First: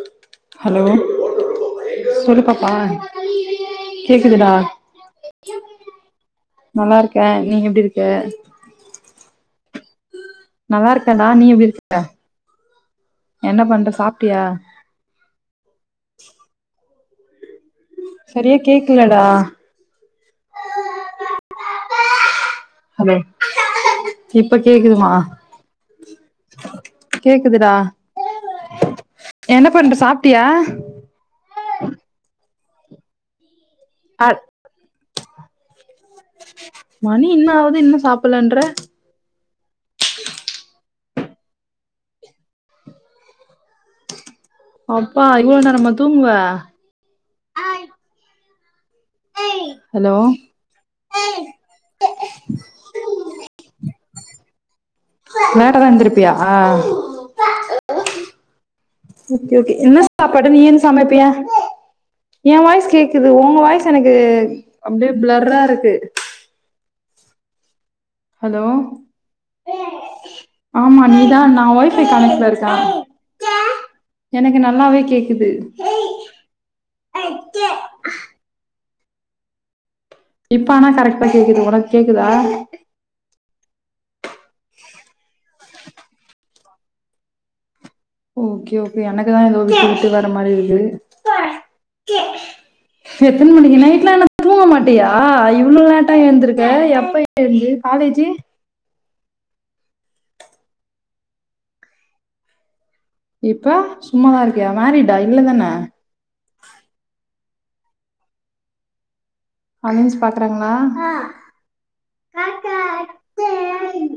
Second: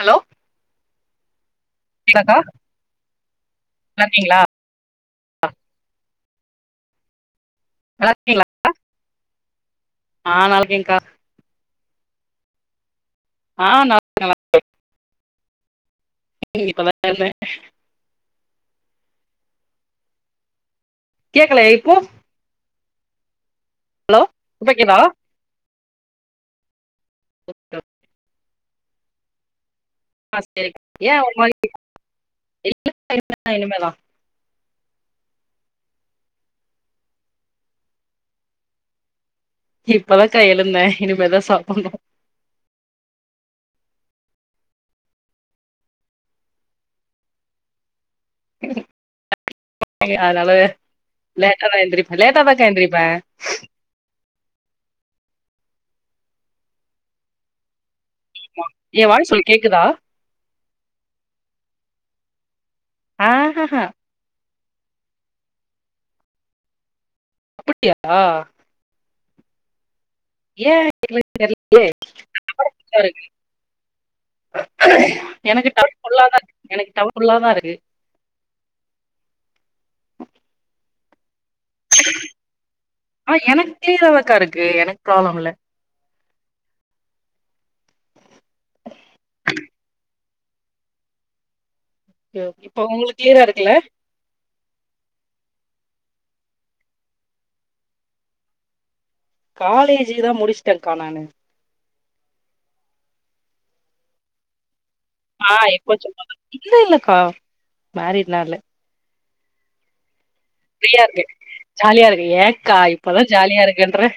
Hello hello கேக்குதாக்கா சொல்லு பாப்பா நல்லா இருக்கீங்களா கேக்குதுடா ஆ நல்லா இருக்கே நீ எப்‌டி இருக்க நல்லா இருக்கீங்களா ஆ நல்லா இருக்கேன்க்கா இருக்கேன்டா நீ எப்டி இருக்க என்ன ஆ பண்ற நல்லா இருக்கேன், நல்லா சாப்ட்டியா ம் இப்ப எந்த சரியா கேக்கலடா கேக்கலையா இப்போ ஹலோ ஹலோ இப்ப கேக்குதா கேக்குதுமா கேக்குதுடா என்ன பண்ற சாப் ஆ சேரிகா ஏ ஒரு மாரி இல்ல இல்ல இனிமேதா ஆடு மணி இன்னாவுது இன்னு சாப்பலன்ற இப்பதாகா எழுந்தே இனிமேதா சாப்புனு அப்பா இவ்ள நேரம்மா தூங்குவ ஹலோ அதனால லேட்டாதா எந்திரிப்ப லேட்டாதாக்கா எந்திரிப்ப லேட்டாதா எந்திருப்பியா மா ஓகே ஓகே என்ன சாப்பாடு நீ என் சமைப்பியா எ வாய்ஸ் கேக்குது உங்க ஆஹஹா வாய்ஸ் எனக் க்கு அப்டியே பிளர்ராருக்கு அப்புட்டியா ஹலோ ஏன் ஆமா நீதா நா தெர்லயே ஒய்ஃபை கனெக்டல இருக்க எனக்கு நல்லாவே கேக்குது எனக்கு டவர் ஃபுல்லாதா இக்கு எனக்கு டவர் ஃபுல்லா தா இருக்கு இப்ப ஆனா கரெக்ட்டா கேக்குது உனக்கு கேக்குதா ஆ எனக்கு கிளியராதாக்கா இருக்கு எனக்கு ப்ராப்ளம் இல்ல ஓகே ஓகே எனக்குதா எதோ விட்டு விட்டு வர மாரி இருக்கு இப்ப உங்களுக்கு கிளியரா எத்தன இருக்குல்ல மணிக்கு நைட்லான்னா தூங்கமாட்டியா இவ்ளோ லேட்டா ஏந்துருக்க எப்ப எழுந்து காலேஜு காலேஜுதா முடிச்ட்டக்கா நானு இப்ப சும்மாதா இருக்கியா மேரிடா இனி இல்ல இல்லக்கா மேரிட்லா இல்ல அன்ஸ் பாக் ஃப்ரீயா இருக்கே ஜாலியா இருக்கே ஏக்கா இப்பதா ஜாலியா இருக்கன்ற பாக்குறாங்களா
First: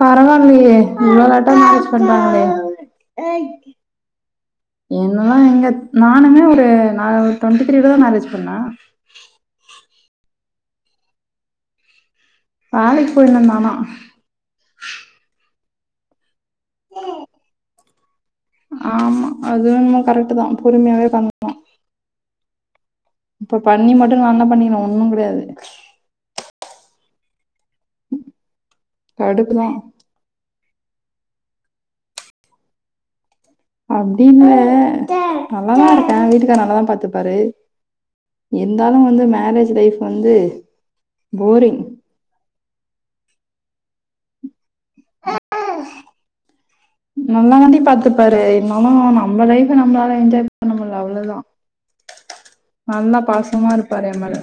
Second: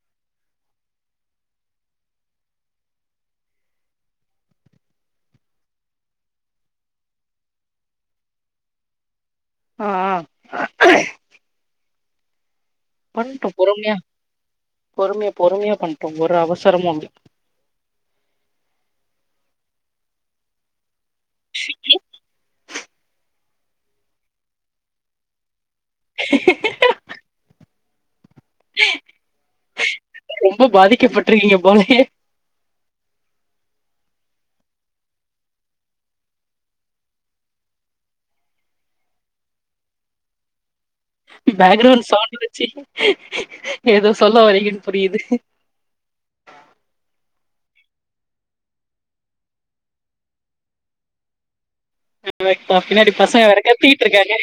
பரவால்லியே இவ்ளோ லேட்டா மேரேஜ் பண்றாங்ளே என்னலா எங்க நானுமே ஒரு நா ஒரு டோண்ட்டி த்ரீலதா மேரேஜ் பண்ண அ ஆ ஆ வேலைக்கு போயிருந்தே பண்ட்டு நானா பொறுமையா பொறுமையா பொறுமையா பண்ட்டோ ஒரு அவசரமு இல்ல ஆமா அது என்னவோ கரெக்ட்டுதா பொறுமையாவே பண் இப்ப பண்ணிமட்டோ நா என்னா பண்ணிக்கின்ன ஒன்னு கெடையாது கடுப்பு தா ரொம்ப பாதிக்கப்பட்ருக்கீங்க போலயே அப்டின்ல நல்லா தா இருக்க வீட்டுக்கார் நல்லா தா பாத்துப்பாரு இருந்தாலு வந்து மேரேஜ் லைஃப் வந்து போரிங் பேக்ரவுண்ட் சவுண்டு வச்சி ஏதோ சொல்ல வரிங்கன் புரியுது நல்லா தாண்டி பாத்துப்பாரு இருந்தாலு நம்ம லைஃப நம்ளால என்ஜாய் பண்ண முடியல அவ்ளோதா ஓகேப்பா, பின்னாடி நல்லா பசங்க வேற பாசமா கத்திட்டு இருப்பாரு எ இருக்காங்க மேல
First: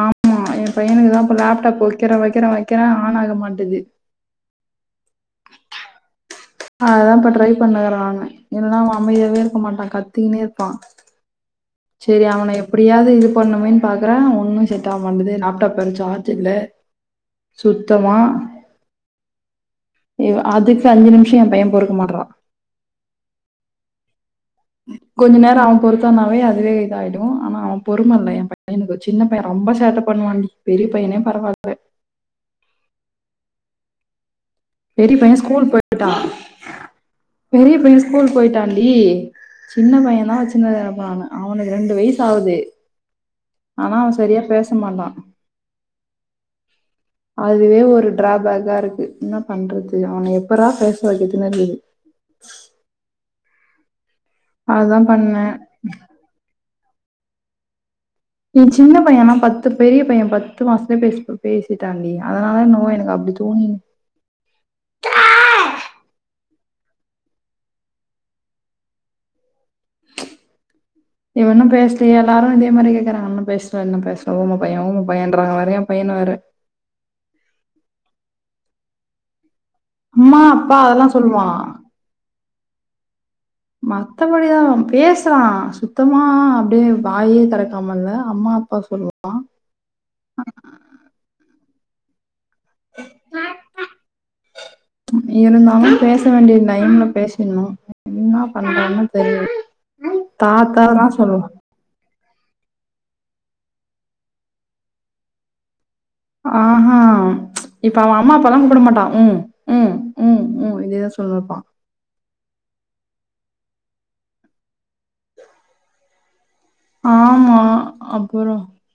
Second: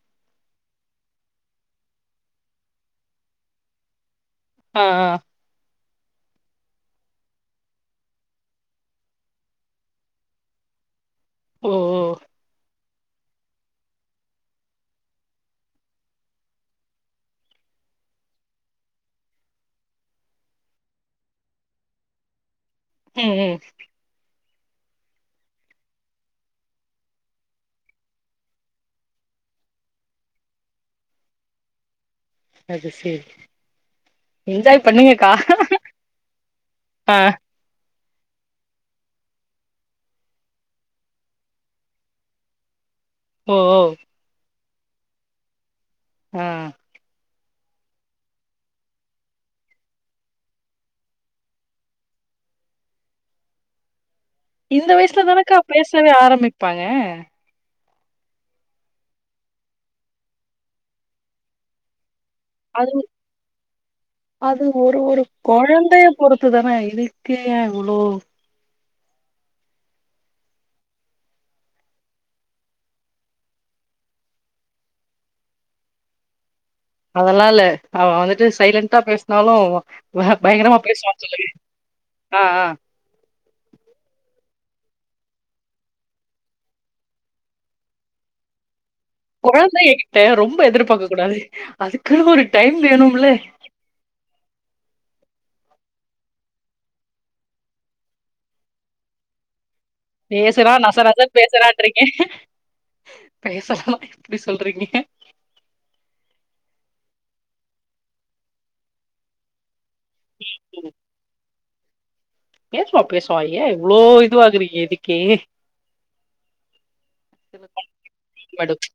ஆமா எ பையனுக்கு தா இப்ப லேப்டாப் வைக்கிற வைக்கிற வைக்கிற ஆன் ஆக மாட்டுது ஆ ஆ அததா இப்ப ட்ரை பண்ணுக்கறா அவ இல்லனா அவ அமைதியாவே இருக்க மாட்டா கத்தினே இருப்பா ஓ ஓ சேரி அவன எப்படியாவது இது பண்ணுமேன்னு பாக்குற ஒன்னும் செட் ஆவமாட்து லேப்டாப் வேற சார்ஜ் இல்ல சுத்தமா இவ அதுக்கு அஞ்சு நிமிஷோ எ பைய பொறுக்க மாட்றா ம் ம் கொஞ்ச நேரோ அவ பொருத்தானாவே அதுவே இதாயிடு‌ ஆனா அவ பொறும இல்ல எ பையனுக்கு சின்ன பைய ரொம்ப சேட்ட பண்ணுவாண்டி பெரிய பையனே பரவாயில்ல அது சேரி என்ஜாய் பெரிய பண்ணுங்கக்கா பையன் ஸ்கூல் போயிட்டான் ஆ பெரிய பைய ஸ்கூல் போயிட்டாண்டி சின்ன பையதா வச்சுனு இருக்க இப்ப நானு அவனுக்கு ரெண்டு வயசு ஆவுது ஓ ஓ ஆனா அவ செரியா பேச மாட்டா ம் அதுவே ஒரு ட்ராபேக்கா இருக்கு என்ன பண்றது அவன எப்பரா பேச வைக்கத்துனு இருக்குது இந்த அதுதான் வயசுல பண்ணேன் தானக்கா பேசவே ஆரம்மிப்பாங்க நீ சின்ன பையனா பத்து பெரிய பைய பத்து மாசத்துலயே பேச பேசிட்டாண்டி அதனால என்னவோ அது எனக்கு அப்டி தோணுது அது ஒரு ஒரு கொழந்தைய பொறுத்து தான இதுக்கு ஏ இவ்ளோ இவ ஒன்னு பேசலியே எல்லாரு இத மாரியே கேக்குறாங்க இன்னு பேசல இன்னு பேசல ஊம பைய ஊம பையன்றங்க வேற பையனவேற அதல்லா இல்ல அவ வந்துட்டு சைலண்ட்டா பேசனாலு அம்மா அப்பா பயங்கரமா அதெல்லாம் பேசுவானு சொல்லு சொல்லுவான் ஆ ஆ மத்தபடிலா இல்ல பேசறா சுத்தமா அப்டியே வாயே தெறக்காம இல்ல அம்மா அப்பா சொல்லுவ கொழந்தைங்கிட்ட ரொம்ப எதிர்பாக்க கூடாது அதுக்குனு ஒரு டைம் வேனுமுள்ள இருந்தாலு பேச வேண்டிய டைம்ல பேசிட்ணு என்னா பண்றதுன்னு தெரில பேசுனா நச நசன் பேசறான்றீங்க பேசலனா இப்டி சொல்றீங்க ஆஹா இப்ப அவ அம்மா அப்பால்லா கூப்ட மாட்டா ம் ம் ம் ம் இதேதா சொல்லுனுப்பா பேசுவா பேசுவா ஏ இவ்ளோ இதுவாகறீங்க இதுக்கே ஆ அப்பறோ மேடம்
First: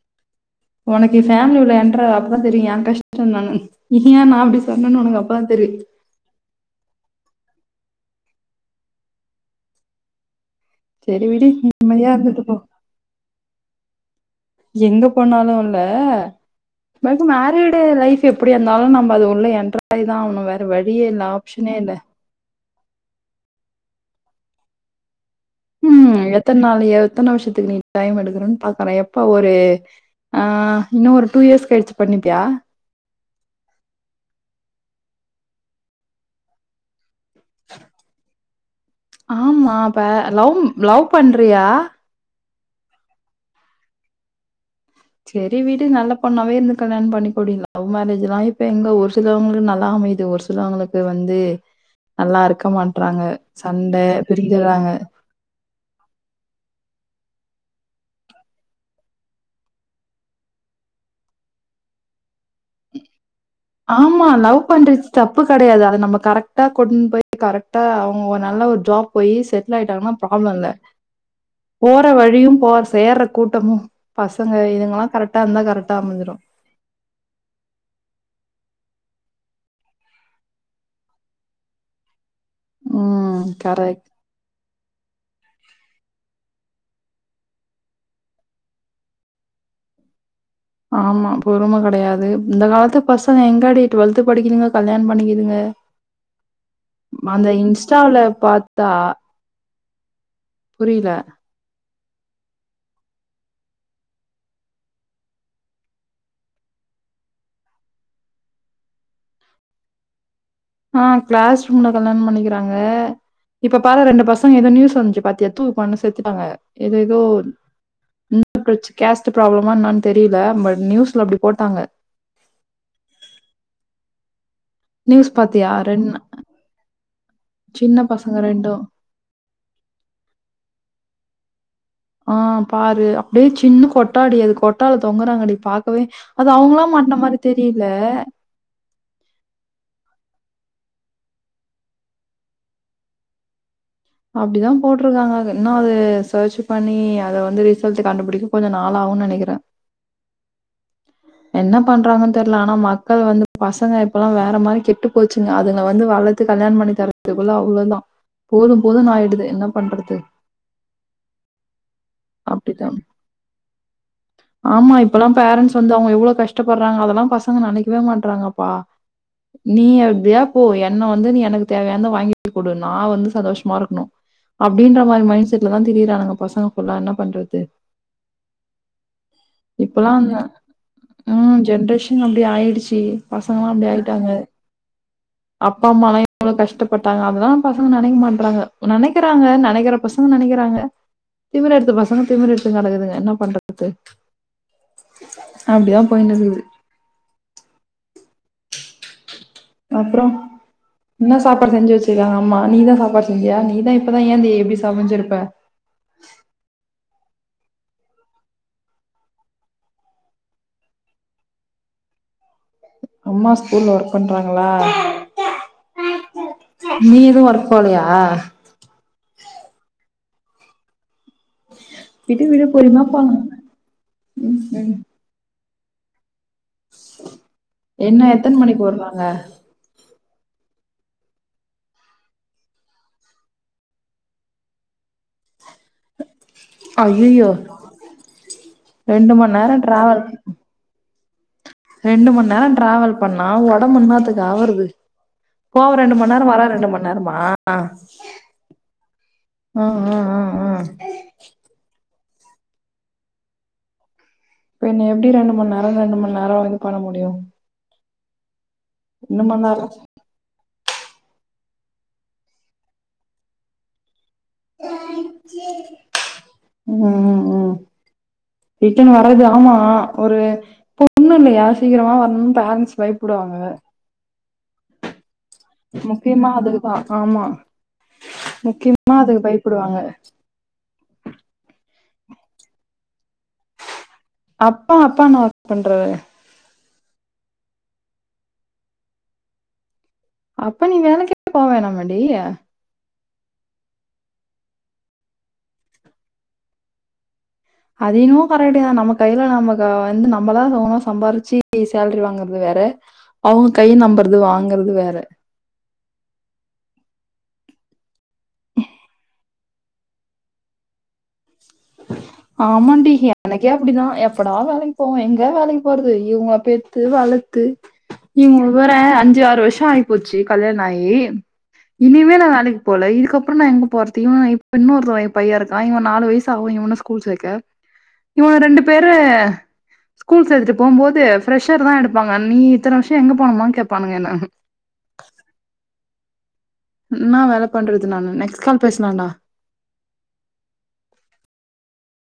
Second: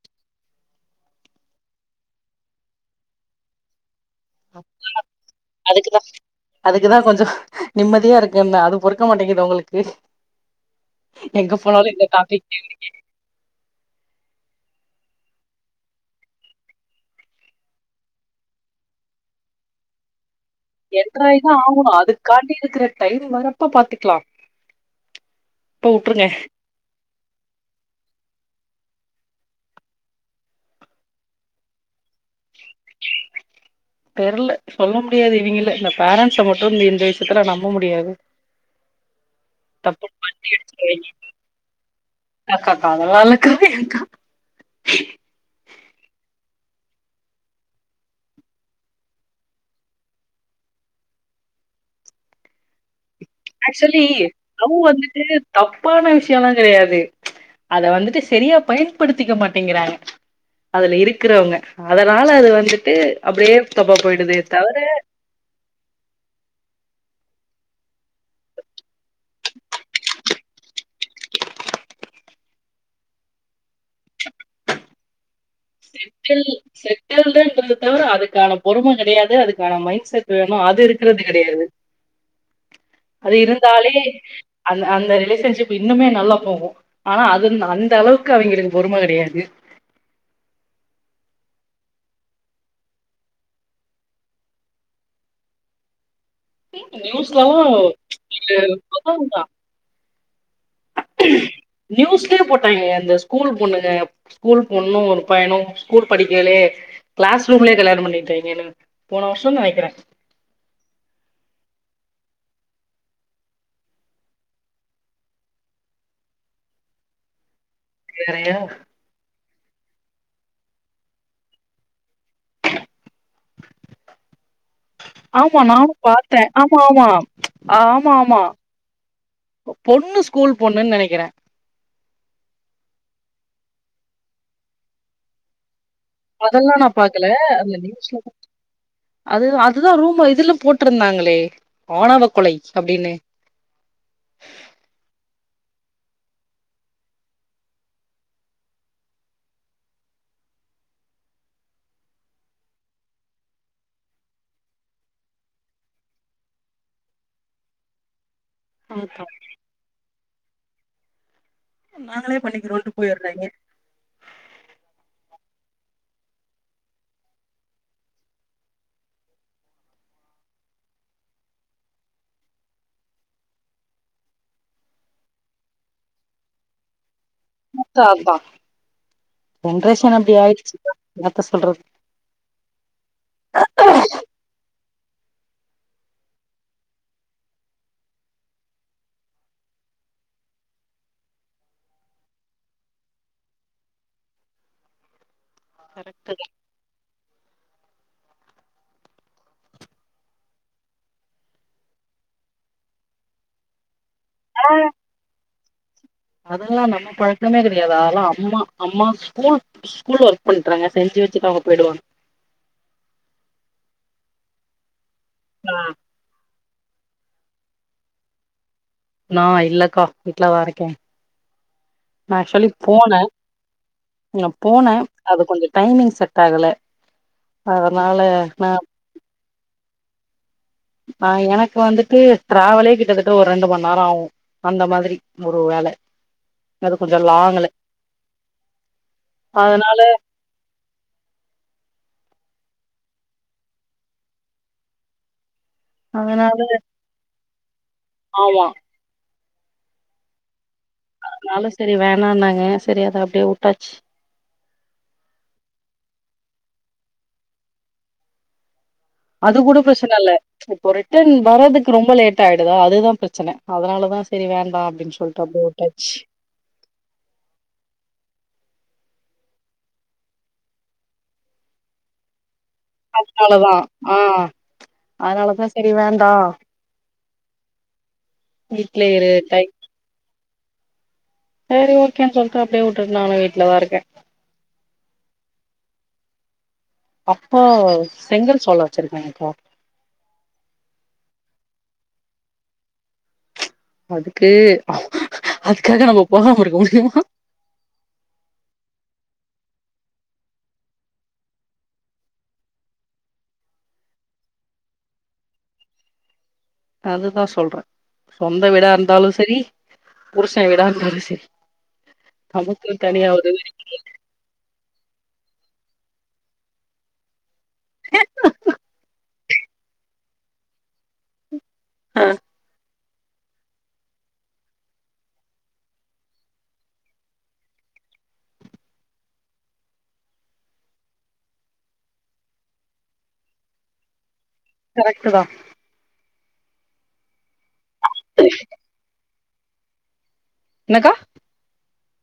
உனக்கு ஃபேமிலி உள்ள என்ட்ராவு அப்பதா தெரியு ஏ கஷ்டோ என்னனு ஏ நா அப்டி சொன்னன்னு உனக்கு அப்ப தா தெரியு அதுக்குதா அதுக்குதா கொஞ்சோ நிம்மதியா இருக்குன்ன அது பொறுக்க மாட்டேங்குது உங்களுக்கு சரி விடு எங்க போனாலு இந்த நிம்மதியா இருந்துட்டு டாபிக் போ. [inaudible] எங்க போனாலு இல்ல எல்லார்க்கு மேரீடு லைஃப் எப்டி இருந்தாலு நம்ம அது உள்ள என்ட்ராய் தா ஆவணு வே வழியே இல்ல ஆப்ஷனே இல்ல காத்தியிருக்கற தயிர் வரப்ப பாத்துக்லா ம் எத்தன் நாள் எத்தன வருஷத்துக்கு நீ டைம் எடுக்கறன் பாக்குற எப்ப ஒரு ஆ இன்னு ஒரு டூ இயர்ஸ் கழிச்சு பண்ணிப்பியா தெர்ல சொல்ல முடியாது இவிங்கிளே இந்த பேரண்ட்ஸ மட்டு இந்த இந்த [unintelligible] இதுக்லா நம்ப முடியாது ஆமா ப தப்பு லவ் லவ் பண்றியா அக்கா அக்கா அதெல்லா இல்லக்கா ஏக்கா செரி விடு நல்லா பொண்ணாவே இருந்து கல்யாண பண்ணிக்கோடி லவ் மேரேஜ் எல்லா இப்ப எங்க ஒரு சிலவங்களுக் நல்லா அமையுது ஒரு ஸ் சிலவங்குளுக்கு வந்து நல்லா இருக்க மாட்றாங்க ஆக்சுவலி சண்டை பிரிஞ்சிடறாங்க லவ் வந்துட்டு தப்பான விஷ்யோலா கெடையாது அத வந்துட்டு செரியா பயன்படுத்திக்க மாட்டேங்கிறாங்க அதுல இருக்கிறவங்க அதனால அது வந்துட்டு அப்டியே தப்பா ஆமா போயிடுதே லவ் தவிர பண்ட் [unintelligible] தப்பு கெடையாது அத நம்ம கரெக்டா கொண் போய் கரெக்டா அவங்க நல்ல ஒரு ஜாப் போயி செட்டில் ஆயிட்டாங்கனா ப்ராப்ள இல்ல போற வழியு போற் சேர்ற கூட்டமு பசங்க இதுங்கெல்லா கரெக்ட் [unintelligible] செட் ஆகலேன்றத தவர அதுக்கான பொறும கெடையாது அதுக்கான மைண்ட் செட் வேணு அது இருக்கிறது கெடையாது அது ம். இருந்தாலே கரெக்ட். அந் அந்த ரிலேஷன்ஷிப் இன்னுமே நல்லா போகு ஆனா அதுந் அந்த அளவுக்கு அவிங்களுக்கு பொறும கெடையாது ஆமா பொறும கெடையாது இந்த காலத்து பசங்க எங்காடி டுவெல்த்து படிக்குதுங்க கல்யாண பண்ணிக்கிதுங்க நியூஸ்லலா அந்த இன்ஸ்டால பாத்தா புரில நியூஸ்லயே போட்டாங்களே அந்த ஸ்கூல் பொண்ணுக ஸ்கூல் பொண்ணு ஒரு பையனு ஸ்கூல் படிக்கேலேயே க்ளாஸ் ரூம்லயே கல்யாணம் பண்ணிட்டாய்ங்களே போன வருஷோ நெனக்கறே ஆ க்ளாஸ் ரூம்ல கல்யாண பண்ணிக்கிறாங்க இப்ப பாரு ரெண்டு பசங்க ஏதோ நியூஸ் வந்துச்சு பாத்தியா தூக் மாட்னு செத்துட்டாங்க எத் எதோ வேறயா [inaudible] கேஸ்ட் ப்ராப்ளமா என்னான் தெரில பட் நியூஸ்ல அப்டி போட்டாங்க நியூஸ் ஆமா பாத்தியா நானு ரெண் பாத்தே ஆமா ஆமா சின்ன ஆமா பசங்க ஆமா ரெண்டு பொ பொண்ணு ஸ்கூல் பொண்ணுன் நெனைக்கிற ஆ பாரு அப்டியே சின்ன கொட்டாடி அது கொட்டால தொங்குறாங்கடி பாக்கவே அது அதெல்லா அவுங்களா நா மாட்ன பாக்கல மாரி அந்த தெரில நியூஸ்ல அது அதுதா ரூம்ல இதுல போட்டிருந்தாங்களே ஆணவ கொலை அப்டினு அப்டிதா போட்டிருக்காங்க அத் இன்னு அது சர்ச்சு பண்ணி அத வந்து ரிசல்ட்டு கண்டுபுடிக்க கொஞ்ச நாள் ஆகுன் நெனைக்கறே என்ன பண்றாங்கன் தெர்ல ஆனா மக்கள் வந் பசங்க இப்பெல்லா வேற மாரி கெட்டு போச்சுங்க அதுகுல வந்து வளத் த்து கல்யாண் பண்ணி தரதுக்குல்ல அவ்ளோதா போது போதுன் ஆயிடுது என்ன பண்றது ம் நாங்களே அப்டிதா பண்ணிக்கிறோன்ட்டு போயட்றாய்ங்க ஆமா இப்பெல்லா பேரண்ட்ஸ் வந்து அவங்க எவ்வளோ கஷ்டப்படுறாங்க அதெல்லா பசங்க நெனைக்கவே மாட்றாங்கப்பா நீ எப்டியா போ என்ன வந்து நீ எனக்கு தேவயானந்த வாங்கி குடு நா வந்து சந்தோஷமா இருக்கணும் அப்டின்ற மாரி மைண்ட் செட்ல தான் திரியறானுங்க பசங்கபுல்ல என்ன பண்றது உங்க அப்பா ஜென்ரேஷன் இப்பலாம் அந்த அப்டி ஆயிடுச்சு என்னத்த ம் சொல்றது ஜென்ரேஷன் அப்டி ஆயிடுச்சு பசங்களல்லா அப்டி ஆயிட்டாங்க அப்பா அம்மலாம் எவ்ளோ கஷ்டப்பட்டாங்க அதனால பசங்க நினக்க மாட்றாங்க நினக்கிறாங்க நினக்கிற பசங்க நினக்கிறாங்க திமிர் எடுத்து பசங்க திமிர் எடுத்து கிடக்குதுங்க என்ன பண்றது அப்டிதான் போயினு கரெக்ட்டு இருக்குது அப்பறோ என்ன சாப்பாடு செஞ்சு வச்சுருக்காங்க அம்மா நீதான் சாப்பாடு செஞ்சியா நீதான் இப்பதா ஏந்துயே எப்டி சமஞ்சிருப்ப அதெல்லாம் நம்ம பழக்கமே கிடையாது அதெல்லாம் அம்மா அம்மா ஸ்கூல் ஸ்கூல்ல ஒர்க் பண்றங்க செஞ்சு வச்சுட்டு அவங்க போயிடுவாங்க அம்மா ஸ்கூல்ல ஒர்க் பண்றாங்களா ஆ நீ எதுவும் ஒர்க் போலயா நா இல்லக்கா வீட்லாதா இருக்கேன் விடு விடு பொருமையா போனே போலா நா ம் போனே ம் அது கொஞ்சோ டைமிங் செட் ஆகல அதனால நான் சொல்லுவாங்க ஆ எனக்கு வந்துட்டு த்ரெவலே கிட்டத்தட்டு ஒரு ரெண்டு மண் நேரம் ஆவும் அந்த மாதிரி ஒரு வேல அது கொஞ்ச ஐயையோ லாங்குல ரெண்டு மண் நேரம் அதனால டிராவல் ரெண்டு மண் நேரம் டிராவல் பண்ணா உடம்பு என்னாத்துக்கு ஆவுரது போவ ரெண்டு மண்நேரம் அதனால வர ரெண்டு மண்நேரமா ஆமா ஆ ஆ ஆ ஆ இருந்தாலும் செரி வேணாம்னாங்க சேரி அத அப்டியே உட்டாச்சு பின்ன எப்டி ரெண்டு மண்நேரோ ரெண்டு மண்நேரோ வந்து பண்ண முடியும் ரெண்டு அது மண் கூட நேரம் பிரச்சனை இல்ல இப்போ ரிட்டன் வர்றதுக்கு ரொம்ப லேட் ஆயிடுதா அதுதான் பிரச்சனை அதனாலதான் செரி வேண்டாம் அப்டின்னு சொல்லி ம் ம் ம் ரிட்டன் வர்றது ஆமா ஒரு பொண்ணு இல்லையா சீக்கிரமா வரணும்னு பேரன்ஸ் அதனாலதான் ஆ அதனாலதான் முக்கியமா அதுக்குதான் ஆமா வீட்லயே முக்கியமா இரு அதுக்கு பயப்படுவாங்க சேரி ஓகேன்னு சொல்ட்டு அப்டியே வுட்டுட் நானும் வீட்ல தான் இருக்கேன் அப்பா அப்பா என்ன ஒர்க் பண்றாரு அப்பா செங்கல் சோலை வச்சுருக்காங்காங்க்கா அப்ப நீ வேலைக்கே போவேணாமேடி அதுக்கு அதுக்காக நம்ம போகாம இருக்க முடியுமா அத என்னமோ கரெக்ட்டு ‌தான் நம்ம கையில நம்ம க வந்து நம்மளா ஓனா சம்பாரிச்சு சேலரி வாங்குறது வேற அவங்க கை நம்புறது வாங்கறது வேற அதுதான் சொல்றேன் சொந்த வீடா இருந்தாலும் செரி புருஷன் வீடா இருந்தாலும் செரி ஆமாண்டி எனக்கே அப்டிதான் எப்படா வேலைக் போ எங்க வேலைக்கு போறது இவங்க பெத்து வளத்து இவங்களுக்கு வேற அஞ்சு ஆறு வருஷம் ஆகிப்போச்சு கல்யாணம் ஆகி இனிமே நா வேலைக் போல இதுக்கப்றோ நா எங்க போறது இவ இப்ப இன்னொருத்தவ என் பைய்ய இருக்கா இவ நாலு வயசு ஆவு இவன ஸ்கூல் சேக்க இவன ரெண்டு பேரு ஸ்கூல் சேத்துட்டு போம்போது ஃப்ரெஷர் தா எடுப்பாங்க நீ இத்தன வருஷோ எங்க போனமா கேப்பானுங்க என்ன கரெக்ட்டு தா இன்னா வேல பண்றது நானு நெக்ஸ்ட் கால் பேசலான்டா என்னக்கா